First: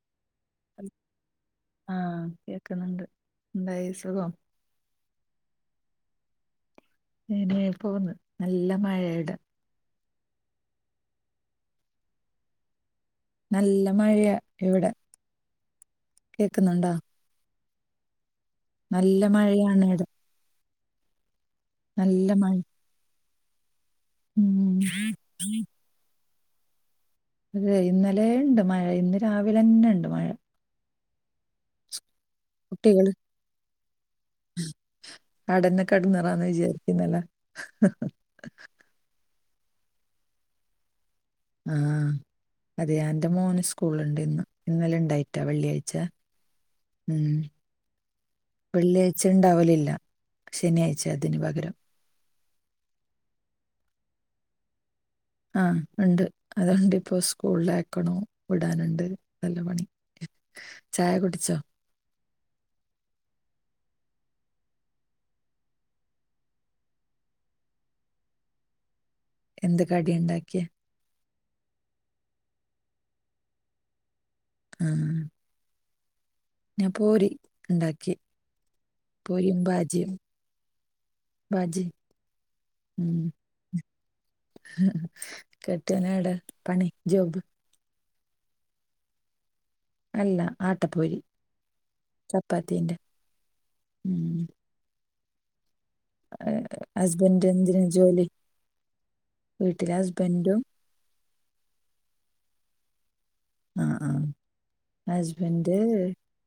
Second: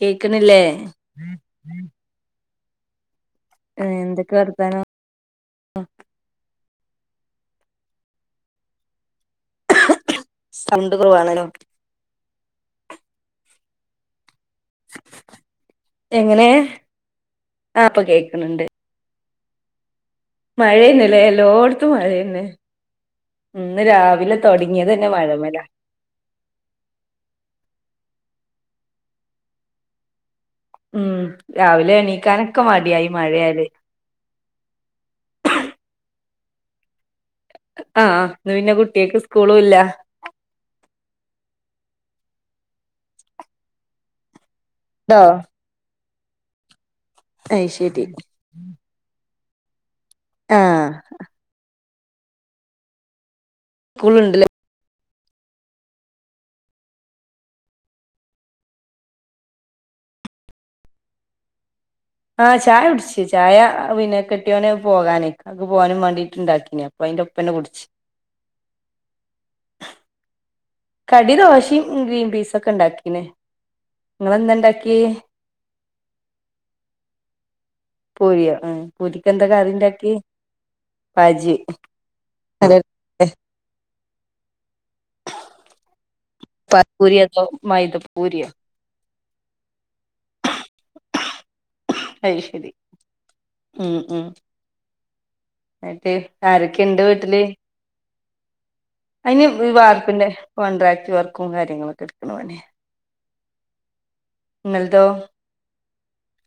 കേക്കണില്ലേ? ആഹ് കേക്ക്ന്നുണ്ട്. ഏഹ് എന്തൊക്കെ വർത്താനം? ങ്ങനെ പോന്ന് നല്ല മഴയാ ഇവിടെ. സൗണ്ട് കുറവ് ആണല്ലോ. നല്ല മഴയാ ഇവിടെ. എങ്ങനെ കേക്കുന്നുണ്ടോ ആ പ്പൊ കേൾക്ക്ണ്ട്. നല്ല മഴയാണ് ഇട മഴയന്നല്ലേ എല്ലോട്ത്തും മഴ തന്നെ ഇന്ന് രാവിലെ തൊടങ്ങ ഉം ങ്ങിയത് തന്നെ മഴ മല അതെ ഇന്നലെ ഇണ്ട് മഴ ഇന്ന് രാവിലെന്നെ ഉണ്ട് മഴ ഉം രാവിലെ എണീക്കാനൊക്കെ മടിയായി മഴയാല് അടന്നെ കെട്ന്നാരാന്ന് വിചാരിക്കുന്നല്ല ആഹ് ആഹ് ഇന്ന് പിന്നെ കുട്ട്യാക്ക് സ്കൂളു ഇല്ല ആഹ് അതെ എന്റെ മോന് സ്കൂളുണ്ട് ഇന്ന് ഇന്നലെ ട്ടോ ഉണ്ടായിറ്റാ വെള്ളിയാഴ്ച ഉം. അയ് ശരി വെള്ളിയാഴ്ച ഉണ്ടാവലില്ല ആഹ് ശനിയാഴ്ച അതിന് പകരം സ്കൂൾ ഉണ്ട്‌ലെ ആഹ് ഉണ്ട്. അതുകൊണ്ട് ഇപ്പോ സ്കൂളിലയക്ക്ണം വിടാനുണ്ട് നല്ല പണി ചായ കുടിച്ചോ? ആഹ് ചായ കുടിച്ചു ചായ പിന്നെ കെട്ടിയോന് പോകാനേ. അവൾക്ക്പോവാനും വേണ്ടീട്ട്ണ്ടാക്കിനേ അപ്പോ അതിന്റെ ഒപ്പം തന്നെ കുടിച്ച് എന്ത് കടി ഉണ്ടാക്കിയേ കടി ദോശയും ഗ്രീൻ പീസ് ഒക്കെ ഉണ്ടാക്കീന് നിങ്ങളെന്താ ആ ഇണ്ടാക്കി ഞാൻ പൂരി ഉണ്ടാക്കി പൂരിയോ ആ പൂരിക്ക് പൂരിയും എന്തകറി ബാജിയും ഉണ്ടാക്കി ബാജി ഉ കെട്ടിയനടാ പ പൂരിയ തോ മൈത പൂരിയോ അല്ല ആട്ടപ്പൂരി അത് ശരി ചപ്പാത്തിന്റെ ഉം ഉ ഉം എന്നിട്ട് ആരൊക്കെയുണ്ട് വീട്ടില് ഹസ്ബൻന്റ് എന്തിന ജോലി അതിന് ഈ വീട്ടിലെ വാർപ്പിന്റെ ഹസ്ബൻഡും കോൺട്രാക്ട് വർക്കും കാര്യങ്ങളൊക്കെ എടുക്കണ പണിയ ആഹ് ആഹ് നിങ്ങൾതോ അവന്റെ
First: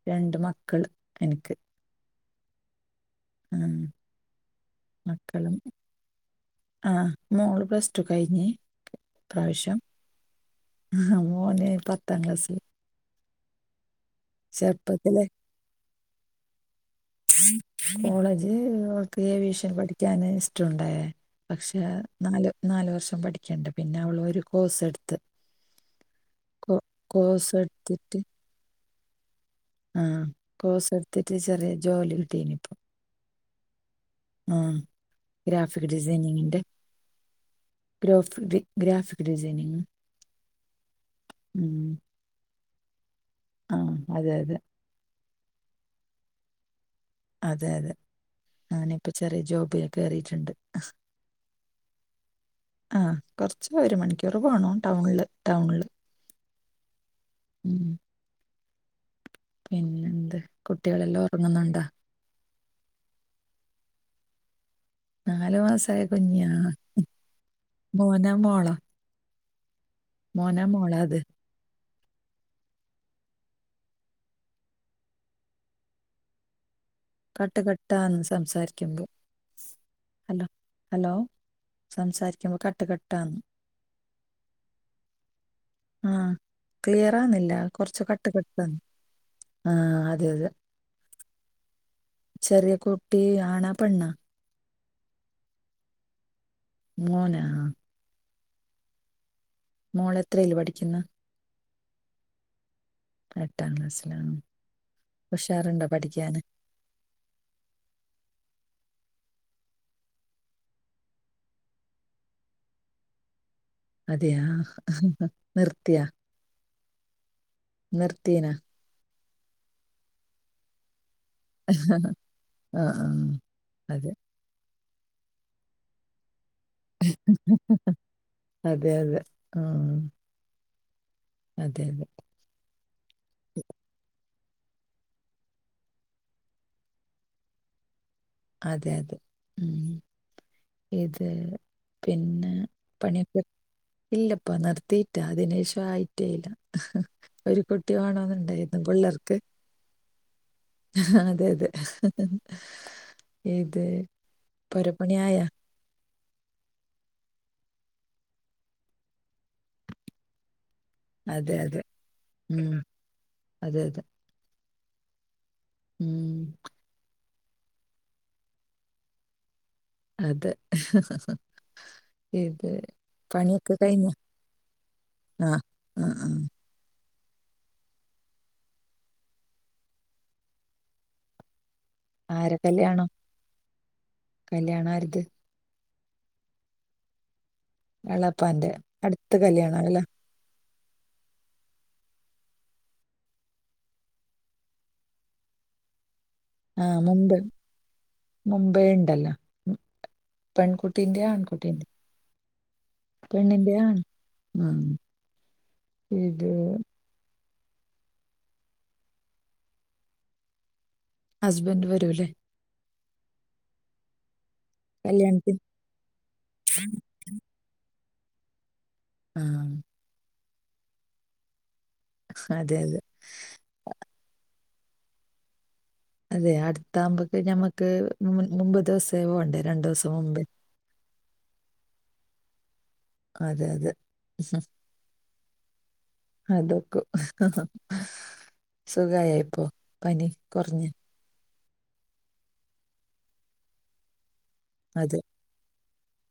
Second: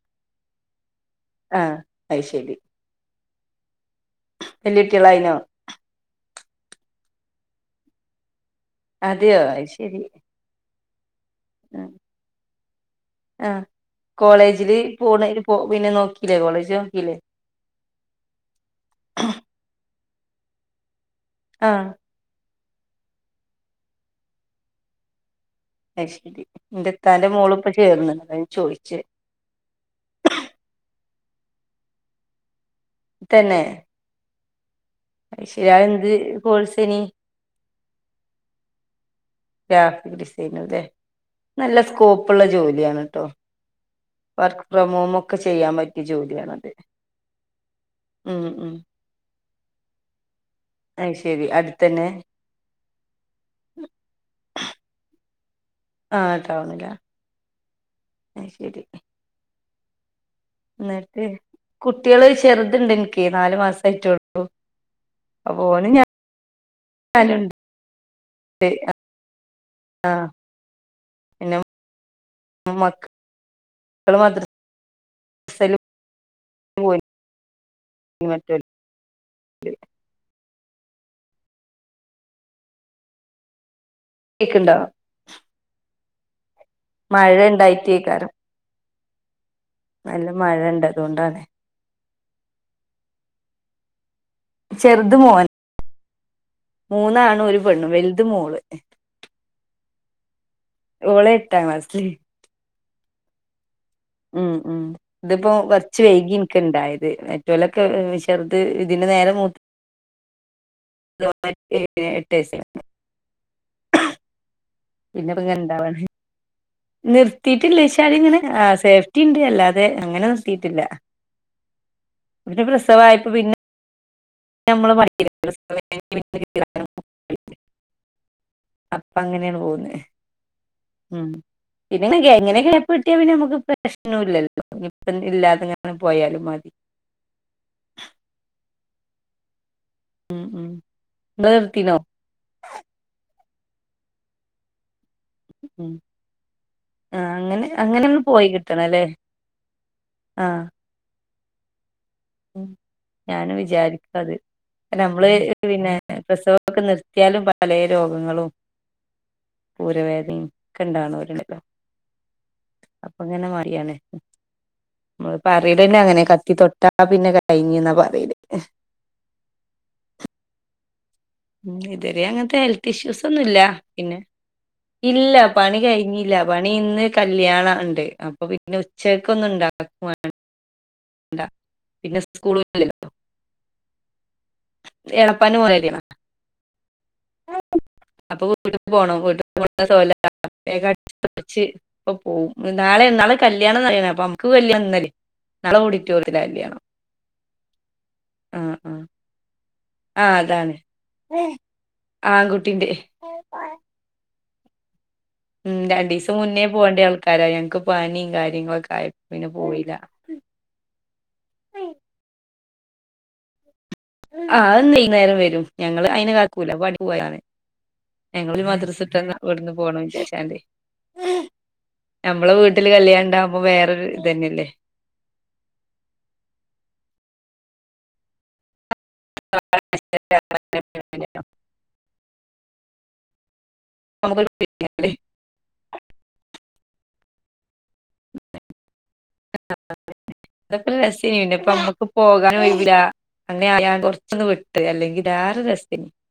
രണ്ട് മക്കള് എനിക്ക് ആഹ് അഐ ശെരി ആം വല്യ കുട്ടികളായിനോ മക്കളും ആഹ് മോള് പ്ലസ്റ്റു കഴിഞ്ഞ് അതെയോ അത് ശരി ആ മോന് പത്താം ക്ലാസില് ആ കോളേജില് ചെറുപ്പത്തിലെ പോണ പോ പിന്നെ നോക്കില്ലേ കോളേജ് നോക്കില്ലേ കോളേജ് അവൾ ക്ക് വിഷൻ പഠിക്കാന് ഇഷ്ടമുണ്ടായ പക്ഷെ ആഹ് നല് നാല് വർഷം പഠിക്കണ്ടെ പിന്നെ അവള് ഒരു കോഴ്സ് എടുത്ത് അയ് ശരി കോ എന്റെത്താന്റെ കോഴ്സ് മോളിപ്പ ചേർന്നു അതാ ഞാൻ ചോയിച്ചേ ആഹ് കോഴ്സ് എടുത്തിട്ട് ചെറിയ ജോലി കിട്ടീനി ഇപ്പം തന്നെ അത് ശരി ഗ്രാഫിക് അതെന്ത് ഡിസൈനിങ്ങിന്റെ കോഴ്സേനി ഗ്രോഫി ഗ്രാഫിക് ഡിസൈനിംഗ് ഗ്രാഫിക് ഡിസൈന അല്ലെ നല്ല സ്കോപ്പുള്ള ജോലിയാണ് കേട്ടോ ആഹ് അതെ അതെ ക്രമവും ഒക്കെ ചെയ്യാൻ പറ്റിയ ജോലിയാണത് അതെ അതെ ഉം ഉം ഞാനിപ്പോ ചെറിയ ജോബില്കേയറിയിട്ടുണ്ട് അയ് ശരി അടുത്തന്നെ ആ കുറച്ച് ഒരു മണിക്കൂർ പോണം ടൗണില് ടൗണില് ആ ടൗണിലാ ഉം ആഹ് ശരി പിന്നെന്ത് കുട്ടികളെല്ലാം എന്നിട്ട് ഉറങ്ങുന്നുണ്ടാ കുട്ടികൾ ചെറുതുണ്ട് എനിക്ക് നാലുമാസമായിട്ടൂള്ളൂ നാലു മാസായ കുഞ്ഞാ മോനോ മോളോ ആഹ് മോ നോ മോള അത് മക്കള് മദ്ദ്രസയില് പോയി കട്ട് കട്ടാന്ന് മറ്റോല് സംസാരിക്കുമ്പോ ഹലോ ഹലോ സംസാരിക്കുമ്പോ കട്ട്കെട്ടാന്ന് കേൾക്കണ്ടോ ആഹ് മഴ ക്ലിയറാന്നില്ല കൊറച്ചു കട്ട് ഉണ്ടായിട്ടേക്കാരം കെട്ടന്നു നല്ല മഴ ഉണ്ട് അതുകൊണ്ടാണ് ചെറിയ കുട്ടി ആണാ പെണ്ണ ചെറുത് മോന് മൂന്നാണ് മോനാ ഒരു ആ. പെണ്ണ് വലുത് മോള് മോൾ എത്രയിൽ പഠിക്കുന്നു അവള് എട്ടാ കസ് എട്ടാം ക്ലാസ്സിലാണ് ഉം ഉം ഇതിപ്പോ ഉഷാറുണ്ടോ കുറച്ച് വൈകി പഠിക്കാന് ഒ ഉണ്ടായത് മറ്റെലൊക്കെ ചെറുത് ഇതിന്റെ നേരെ മ [unintelligible] അതെയാ പിന്നെപ്പ ഇങ്ങനെ നിർത്തിയ ഇണ്ടാവാണ് നിർത്തിയിട്ടില്ല ഇഷാനി ഇങ്ങനെ നിർത്തീനാ ആഹ് സേഫ്റ്റി ഉണ്ട് അല്ലാതെ അങ്ങനെ നിർത്തിയിട്ടില്ല പിന്നെ ആ ആ പ്രസവമായപ്പോ പിന്നെ അതെ നമ്മള് [inaudible] അതെ അപ്പൊ അതെ ആഹ് മ് പിന്നെ ഒക്കെ എങ്ങനെയെങ്കിലും കിട്ടിയാൽ പിന്നെ നമുക്ക് പ്രശ്നം ഇല്ലല്ലോ ഇപ്പം ഇല്ലാതങ്ങെ പോയാലും മതി അതെ അതെ മ് ഉം ഉം ഇത് ഇങ്ങള് നിർത്തിനോ പിന്നെ പണിയിപ്പോ ഇല്ലിപ്പ നിർത്തി അഹ് അതിനേഷം ഉം ആയിട്ടേല്ല ആ ഒരു അങ്ങനെ കുട്ടി അങ്ങനെയാണ് വേണോന്നുണ്ടായിരുന്നു പിള്ളേർക്ക് ആഹ് ആഹ് അതെ അതെ ഞാനും ഇത് വിചാരിക്കും അത് അല്ല നമ്മള് പുരപ്പണിയായ പിന്നെ പ്രസവമൊക്കെ നിർത്തിയാലും പല രോഗങ്ങളും ഉരവേദനയും ഒക്കെ ഇണ്ടാവണോരില്ലെ അതെ ഇപ്പൊ അതെ ഉം അപ്പങ്ങനെ അതെ പറയാണ് അതെ പറയുന്നേ തന്നെ അങ്ങനെയാ ഉം കത്തി തൊട്ടാ പിന്നെ കഴിഞ്ഞീന്നാ പറയല് അതെ മ് ഇതുവരെ അങ്ങനത്തെ ഇത് ഹെൽത്ത് ഇഷ്യൂസ് ഒന്നുമില്ല പണിയൊക്കെ കഴിഞ്ഞ പിന്നെ ഇല്ല ആ പണി ആ ആ. കഴിഞ്ഞില്ല പ ണി ഇന്ന് കല്യാണം ഉണ്ട് അപ്പൊ പിന്നെ ഉച്ചക്ക് ഒന്നും ഉണ്ടാക്കും വേണ്ട ണ്ട പിന്നെ സ്കൂളുകളിലൊ കല്യാണാരുത് ഉപ്പാന്റെ മോൾടെ കല്യാണമ അപ്പൊ എളാപ്പാന്റെ വീട്ടിക്ക് പോണം [inaudible] [inaudible] അടുത്ത കല്യാണം അല്ല ഇപ്പൊ പോവും നാളെ നാളെ കല്യാണന്നയിന അപ്പോം നമുക്ക് വല്യ ഒന്നുല്ലേ നളെ ഒക്കെ ഓഡിറ്റോറിയത്തിൽ കല്യാണം ആഹ് മുമ്പ് ആ മുമ്പേ ആ ഉണ്ടല്ലോ ആ അതാണ് പെൺകുട്ടിന്റം ആൺകുട്ടീന്റെം ആൺകുട്ടിന്റെ പെണ്ണിന്റെയാ ആണി ആഹ് മ് രണ്ടീസം മുന്നേ പോവണ്ട്യാൾക്കാരാ ഞങ്ങക്ക് പനിയും കാര്യങ്ങളൊക്കെ ആയി പിന്നെ പോയില്ല ഹസ്ബൻഡ് വരൂല്ലേ ആഹ് വൈന്നേരം കല്യാണത്തിന് വരും ഞങ്ങള് അയിന് കാക്കൂല പണിക് പോയാണ് ഞങ്ങളൊരു മദ്രസ തന്നെ ആ ഇവിടുന്ന് പോണം വെച്ചാട് നമ്മളെ അതെ വീട്ടില് അതെ കല്യാണ ഇണ്ടാകുമ്പോ വേറൊരു ഇത് തന്നെയല്ലേ അതെ അടുത്താകുമ്പക്ക് ഞമ്മക്ക് മുമ്പ് മുമ്പ് ദിവസേ പോകണ്ടേ രണ്ടു ദിവസം മുമ്പ് ഇതന്നെയല്ലേ അതെ അതെ [inaudible] അതൊക്കു സുഖായൊപ്പോ അതൊക്കെ രസിനുണ്ട് ഇപ്പൊ നമ്മുക്ക് പോകാൻ കഴിയൂല്ല അങ്ങനെ ഞാൻ കുറച്ചൊന്ന് വിട്ട് അതെ അല്ലെങ്കിൽ [unintelligible]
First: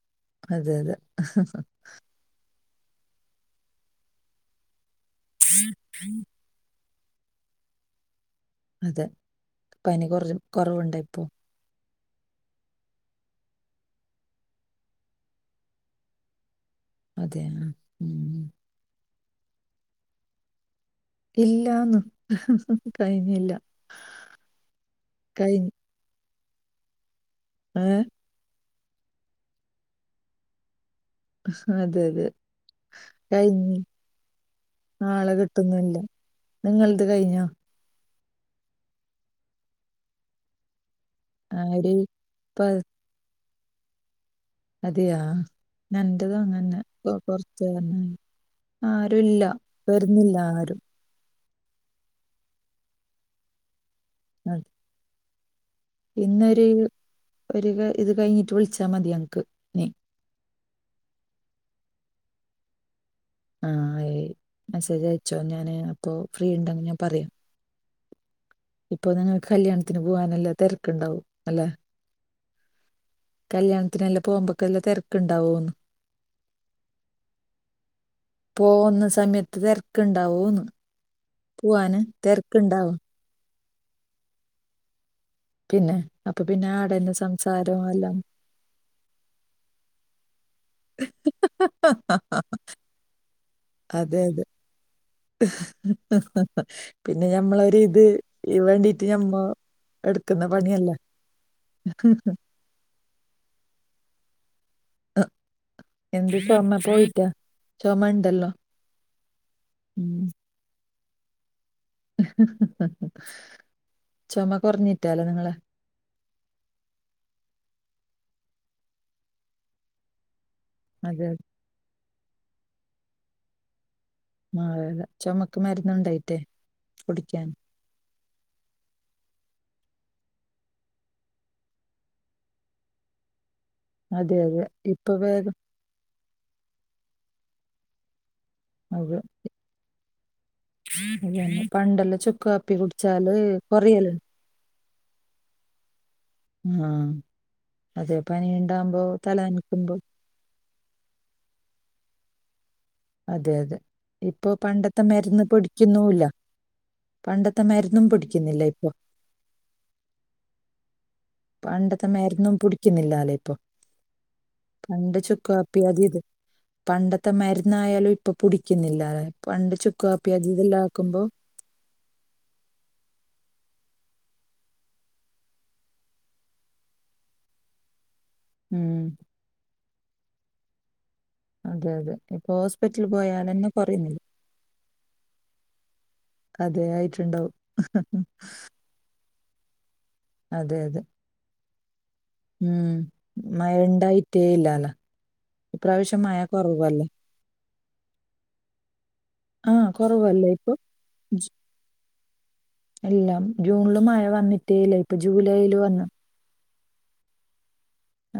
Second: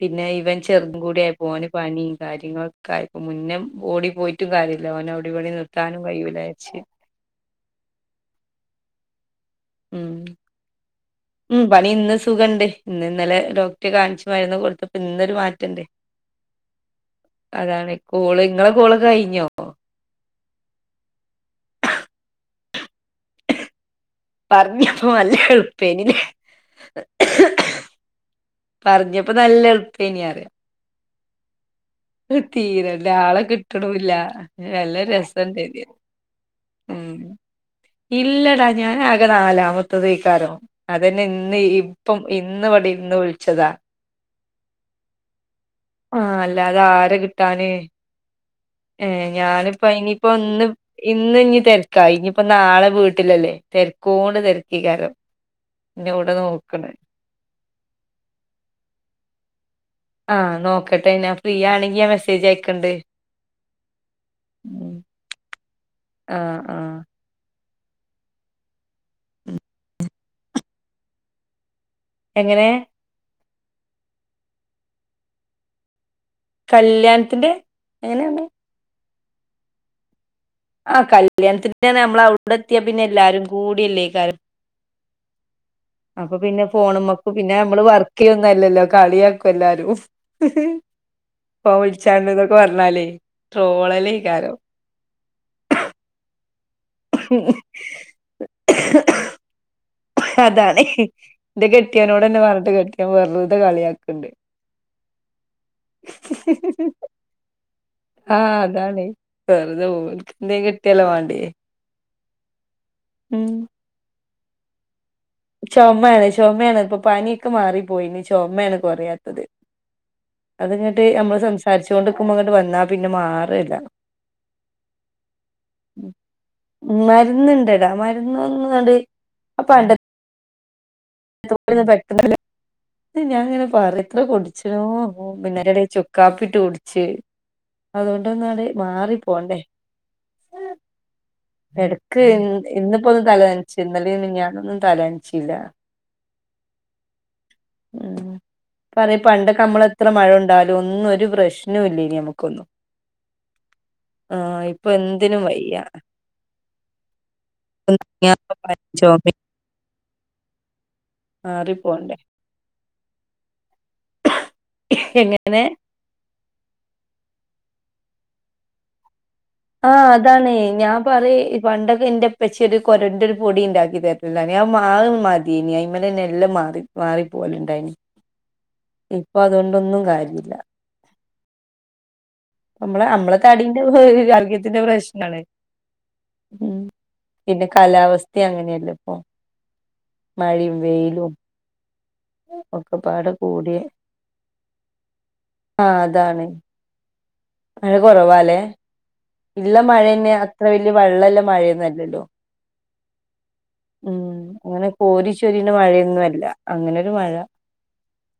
പിന്നെ ഇവൻ അതെ ചെറുതും അതെ കൂടായപ്പൊ ഓന് പനിയും കാര്യങ്ങളൊക്കെ ആയിപ്പോ മുന്നേ ഓടി പോയി ട്ട് കാര്യില്ല ഓനോഅവിടിം ഇവിടിം നിർത്താനും കഴിയൂല വെച്ച് അതെ പനി ഉം കൊറലും കൊറവ്ണ്ടോപ്പോ? ഉം പനി ഇന്ന് സുഖണ്ട് ഇന്ന് ഇന്നലെ ഡോക്ടെ കാൺച്ച് മര്ന്ന് കൊട്ത്തപ്പം ഇന്നൊരു മാറ്റണ്ട്. അതെ ആ. അതാണ് ഉം. കോള് ഇങ്ങളെ കോള് കയിഞ്ഞോ? ഇല്ലാന്ന് കഴിഞ്ഞില്ല. പർഞ്ഞപ്പോ കഴിഞ്ഞ് നല്ലെള്പ്പെനില്ലേ ഏഹ് പർഞ്ഞപ്പോ നല്ലെൾപ്പന്യാറ്യ അതെ അതെ തീരണ്ടെ ആളെ കഴിഞ്ഞ് കിട്ട്ണുല്ല നല്ല രസണ്ടെതായാലും നിങ്ങൾത് കഴിഞ്ഞോ? ഇല്ലടാ ഞാനാകെ നാലാമത്തതേകാരം. അതെന്നെ ആ, ഇന്ന് ഒരു ഇപ്പം പ ഇന്ന് വടിര്ന്ന് വിൾച്ചതാ. അതെയാ ആഹ് ന്നൻ്റെതും അങ്ങനെ ന്നെ അല്ലാതെ കൊ ആരെ കൊർച്ച് കിട്ടാന് [unintelligible] ഏഹ് ആരുല്ല ഞാനിപ്പ ഇനിയിപ്പോ ഇന്ന് വര്ന്നില്ലാരും ഇന്ന് ഞ് തെരക്കായി ഇഞ്പ്പോ നാളെ വീട്ടിലല്ലേ തെരക്കോണ്ട് തെര്ക്കെകാരം ഇന്നൊര് ഒര് ക ഇത് കഴിഞ്ഞിട്ട് വിളിച്ചാൽ മതി ഞമ്മക്ക് ആഹ് നോക്കട്ടെ ഞാൻ ഫ്രീയാണെങ്കി ഞാ മെസ്സേജയക്കണ്ട്. ആഹ് ഏയ് മെസ്സെജയച്ചോ ഞാന് അപ്പൊ ഫ്രീ ആഹ് ഉണ്ടെന്ന് ഞാൻ ആഹ് പറ്യാം ഇപ്പൊ നിങ്ങൾക്ക് കല്യാണത്തിന് പോവാൻ നല്ല തെര്ക്ക്ണ്ടാവും അല്ല എങ്ങനെ കല്യാണത്തിനെല്ലാം പോവുമ്പോക്കെല്ലാം തിര്ക്ക്ണ്ടാവുന്ന്. കല്യാണത്തിന്റെ എങ്ങനെണ് പോവുന്ന സമയത്ത് തെര്ക്ക്ണ്ടാവുന്ന് ആഹ് കല്യാണത്തിന് പിന്നെ ഞമ്മളവടെത്ത്യാ പിന്നെ എല്ലാരും കൂട്യല്ലേകാരം പിന്നെ അപ്പൊ പിന്നെ ഫോണ് ആടന്നെ മ്മക്കും പിന്നെ അമ്മള് സംസാരവും എല്ലാം വർക്കെയ്യു ന്നല്ലല്ലോ കള്യാക്കു എല്ലാരും പ്പ വിളിച്ചാണ്ട് എന്നൊക്കെ പറഞ്ഞാലേ ട്രോളല്ലേ അതെ അതെ ഇക്കാരം പിന്നെ ഞമ്മളൊരിത് എഹ് വേണ്ടീട്ട് ഞമ്മ എടുക്കുന്ന ഹതാണ് പണിയല്ല ഇന്റെ കെട്ട്യൊനൊടെന്നെ പർഞ്ഞിട്ട് കെട്ട്യൊൻ വെറ്തെ കള്യാക്ക്ണ്ട്. എഹ് എന്തേ സ്വർണ പ്പ വിറ്റാ ആഹ് അതാണ് വെറ്തെ ഓൽക്കെന്തേം കിട്ടല്ലേ വാണ്ട്യേ ചൊമ കൊർഞ്ഞിട്ടാലോ നിങ്ങളെ ചൊമെണ് ചൊമെണ് പ്പൊ പന്യൊക്കെ മാറിപ്പോയിണ് ചൊമെണ് കൊറയാത്തത്. അത്ങ്ങട്ട് അതെ അമ്മള് സംസാരിച്ചോണ്ട്ക്ക്മ്പോ ങ്ങട്ട് വന്നാ പിന്നെ മാറെല്ല ആഹ് ചൊമക്ക് മര്ന്ന്ണ്ടായിട്ടെ കുടിക്കാൻ [unintelligible] [unintelligible] ഞാനിങ്ങനെ പറിം എത്ര അതെ അതെ കുടിച്ച്ണോ ഇപ്പൊ വേഗം [unintelligible] കാപ്പിട്ട് കുടിച്ച് അതൊണ്ടൊന്നാട് മാറി അതെ പോണ്ടേ [inaudible] തെടക്ക് വെരും ചുക്ക് കാപ്പി ഇന്ന്പ്പോ ഒന്ന് കുടിച്ചാല് തലനൻച്ച് കൊറിയല് ഇന്നലിം പിഞ്ഞാനൊന്നും തലൻച്ചില്ല. ഉം ഉം പറിം പണ്ടൊക്കെ തലനക്കുമ്പോ അമ്മളെത്ര മഴ കൊ ണ്ടാലൊന്നും ഒരു പ്രശ്നൂലെനി അമ്മക്കൊന്നും അതെ യതെ ഇപ്പൊ പണ്ടത്തെ എന്തിനും മര്ന്ന് വയ്യ പിടിക്കുന്നുല്ല. പണ്ടത്തെ മര്ന്നും പിടിക്കുന്നില്ല ഇപ്പൊ ചുമയും മാറി പണ്ടത്തെ പോണ്ടേ മര്ന്നും പിടിക്കുന്നില്ലാല്ലേ ഇപ്പൊ പണ്ട് ചുക്ക് എങ്ങനെ കാപ്പി അത് തും പണ്ടത്തെ മര്ന്നായാലും ഇപ്പൊ പുടിക്ക്ന്നില്ലാല്ലെ ആഹ് അതാണ് ഞാൻ പറയ ഇ പണ്ടൊക്കെ എന്റെപ്പച്ചി ഒര് കൊരെൻ്റൊരു പൊടി ണ്ടാക്കി തര്ല്ണ്ടായ്നി അത് മാ അത് മാത്യേനി അയ്‌മെലെന്നെ എല്ലാം മാറി മാറിപ്പോവല്ണ്ടായ്നി [unintelligible] ഇപ്പൊ അതുകൊണ്ടൊന്നും കാര്യല്ല അതെ അതെ ഇപ്പൊ ഹോസ്പിറ്റലിൽ നമ്മളെ നമ്മളെ പോയാലെന്നെ തടിന്റെ കുറയുന്നില്ല [unintelligible] പ്രശ്നമാണ് ഉം അതേ ആയിട്ടുണ്ടാവും പിന്നെ കാലാവസ്ഥ അങ്ങനെയല്ലേ ഇപ്പൊ മയിനം അതെ അതെ വെയിലും ഉം ഒക്കെപ്പാടെ മഴ കൂടിയ ഉണ്ടായിട്ടേ ഇല്ലാലോ ആഹ് ഇപാവശ്യം മഴ അതാണ് കുറവല്ലേ മഴ കുറവാല്ലേ ആ ഇല്ലേ മഴേന്നെ കുറവല്ലേ അത്ര ഇപ്പൊ വെല്ല്യെ വള്ളല്ലെ ജു- മഴോന്നല്ലല്ലോ എല്ലാം ജൂണില് ഉ മഴ വന്നിട്ടേ അങ്ങനെ ഇല്ല ഇപ്പൊ കോരി ജൂലൈയിൽ ചൊരിയുന്ന വന്നു മഴയൊന്നുമല്ല അങ്ങനെരു മഴ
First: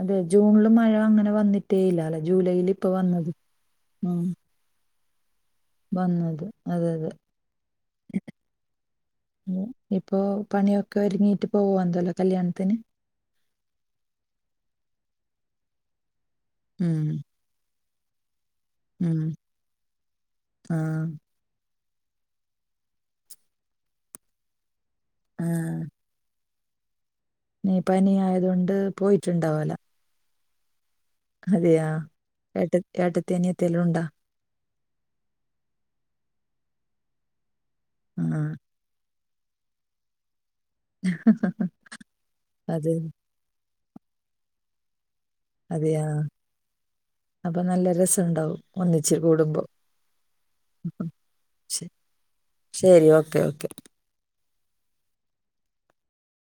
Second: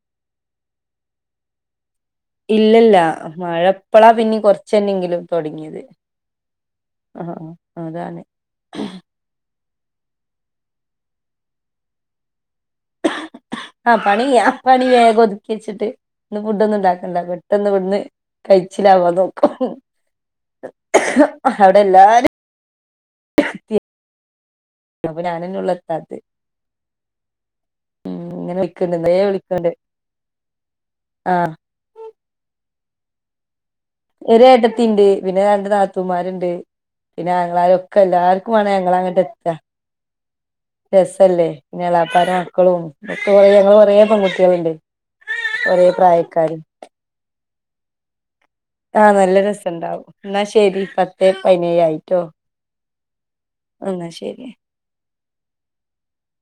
അതെ ജൂണില് മഴ അങ്ങനെ വന്നിട്ടേഇല്ലാലോ ഇല്ലല്ല മഴപ്പളാ പിന്നെ കുറച്ചന്നെങ്കിലും തുടങ്ങിയത് വന്നത് അതെ അതെ അതാണ് ഇപ്പോ പണിയൊക്കെ ഒരുങ്ങിട്ട് പോവാ എന്തല്ലോ കല്യാണത്തിന്. ആഹ പണി പണി വേഗം ഒതുക്കി വെച്ചിട്ട് ഇന്ന് ഫുഡ് ഒന്നും ഉം ഇണ്ടാക്കണ്ട പെ- പെട്ടെന്ന് ഇടുന്ന് കഴിച്ചിലാവാ ഉം നോകാ ആ അവിടെ എല്ലാരും എത്തിയതാ. അപ്പൊ ആ ഞാനന്നെള്ളു എത്താത് നീ പനി ആയത് ഇങ്ങനെ കൊണ്ട് വിളിക്കണ്ട് നേ പോയിട്ടുണ്ടാവല [unintelligible] അതെയ ഏട്ട ഏട്ടത്തി അനിയത്തില്ലണ്ടോ? ഒര് ഏട്ടത്തി ഉണ്ട് പിന്നെ രണ്ട് നാത്തൂമാരുണ്ട് പിന്നെ ആങ്ങളാരൊക്കെ- ആഹ് എല്ലാർക്കും വേ ഞങ്ങള് അങ്ങട്ട് എത്ത- രസല്ലേ പിന്നെ എളാപ്പാര മക്കളും അത് ഒക്കെ കുറ ഞങ്ങള് കുറേ പെൺകുട്ടികളുണ്ടേ അതെയാ അപ്പൊ നല്ല രസണ്ടാവും. ആഹ നല്ല രസണ്ടാവും എന്നാൽ ശരി പത്തെ പതിനേഴ് ശ- ആയിട്ടോ. ശരി ഓക്കെ ഓക്കെ എന്ന ശരി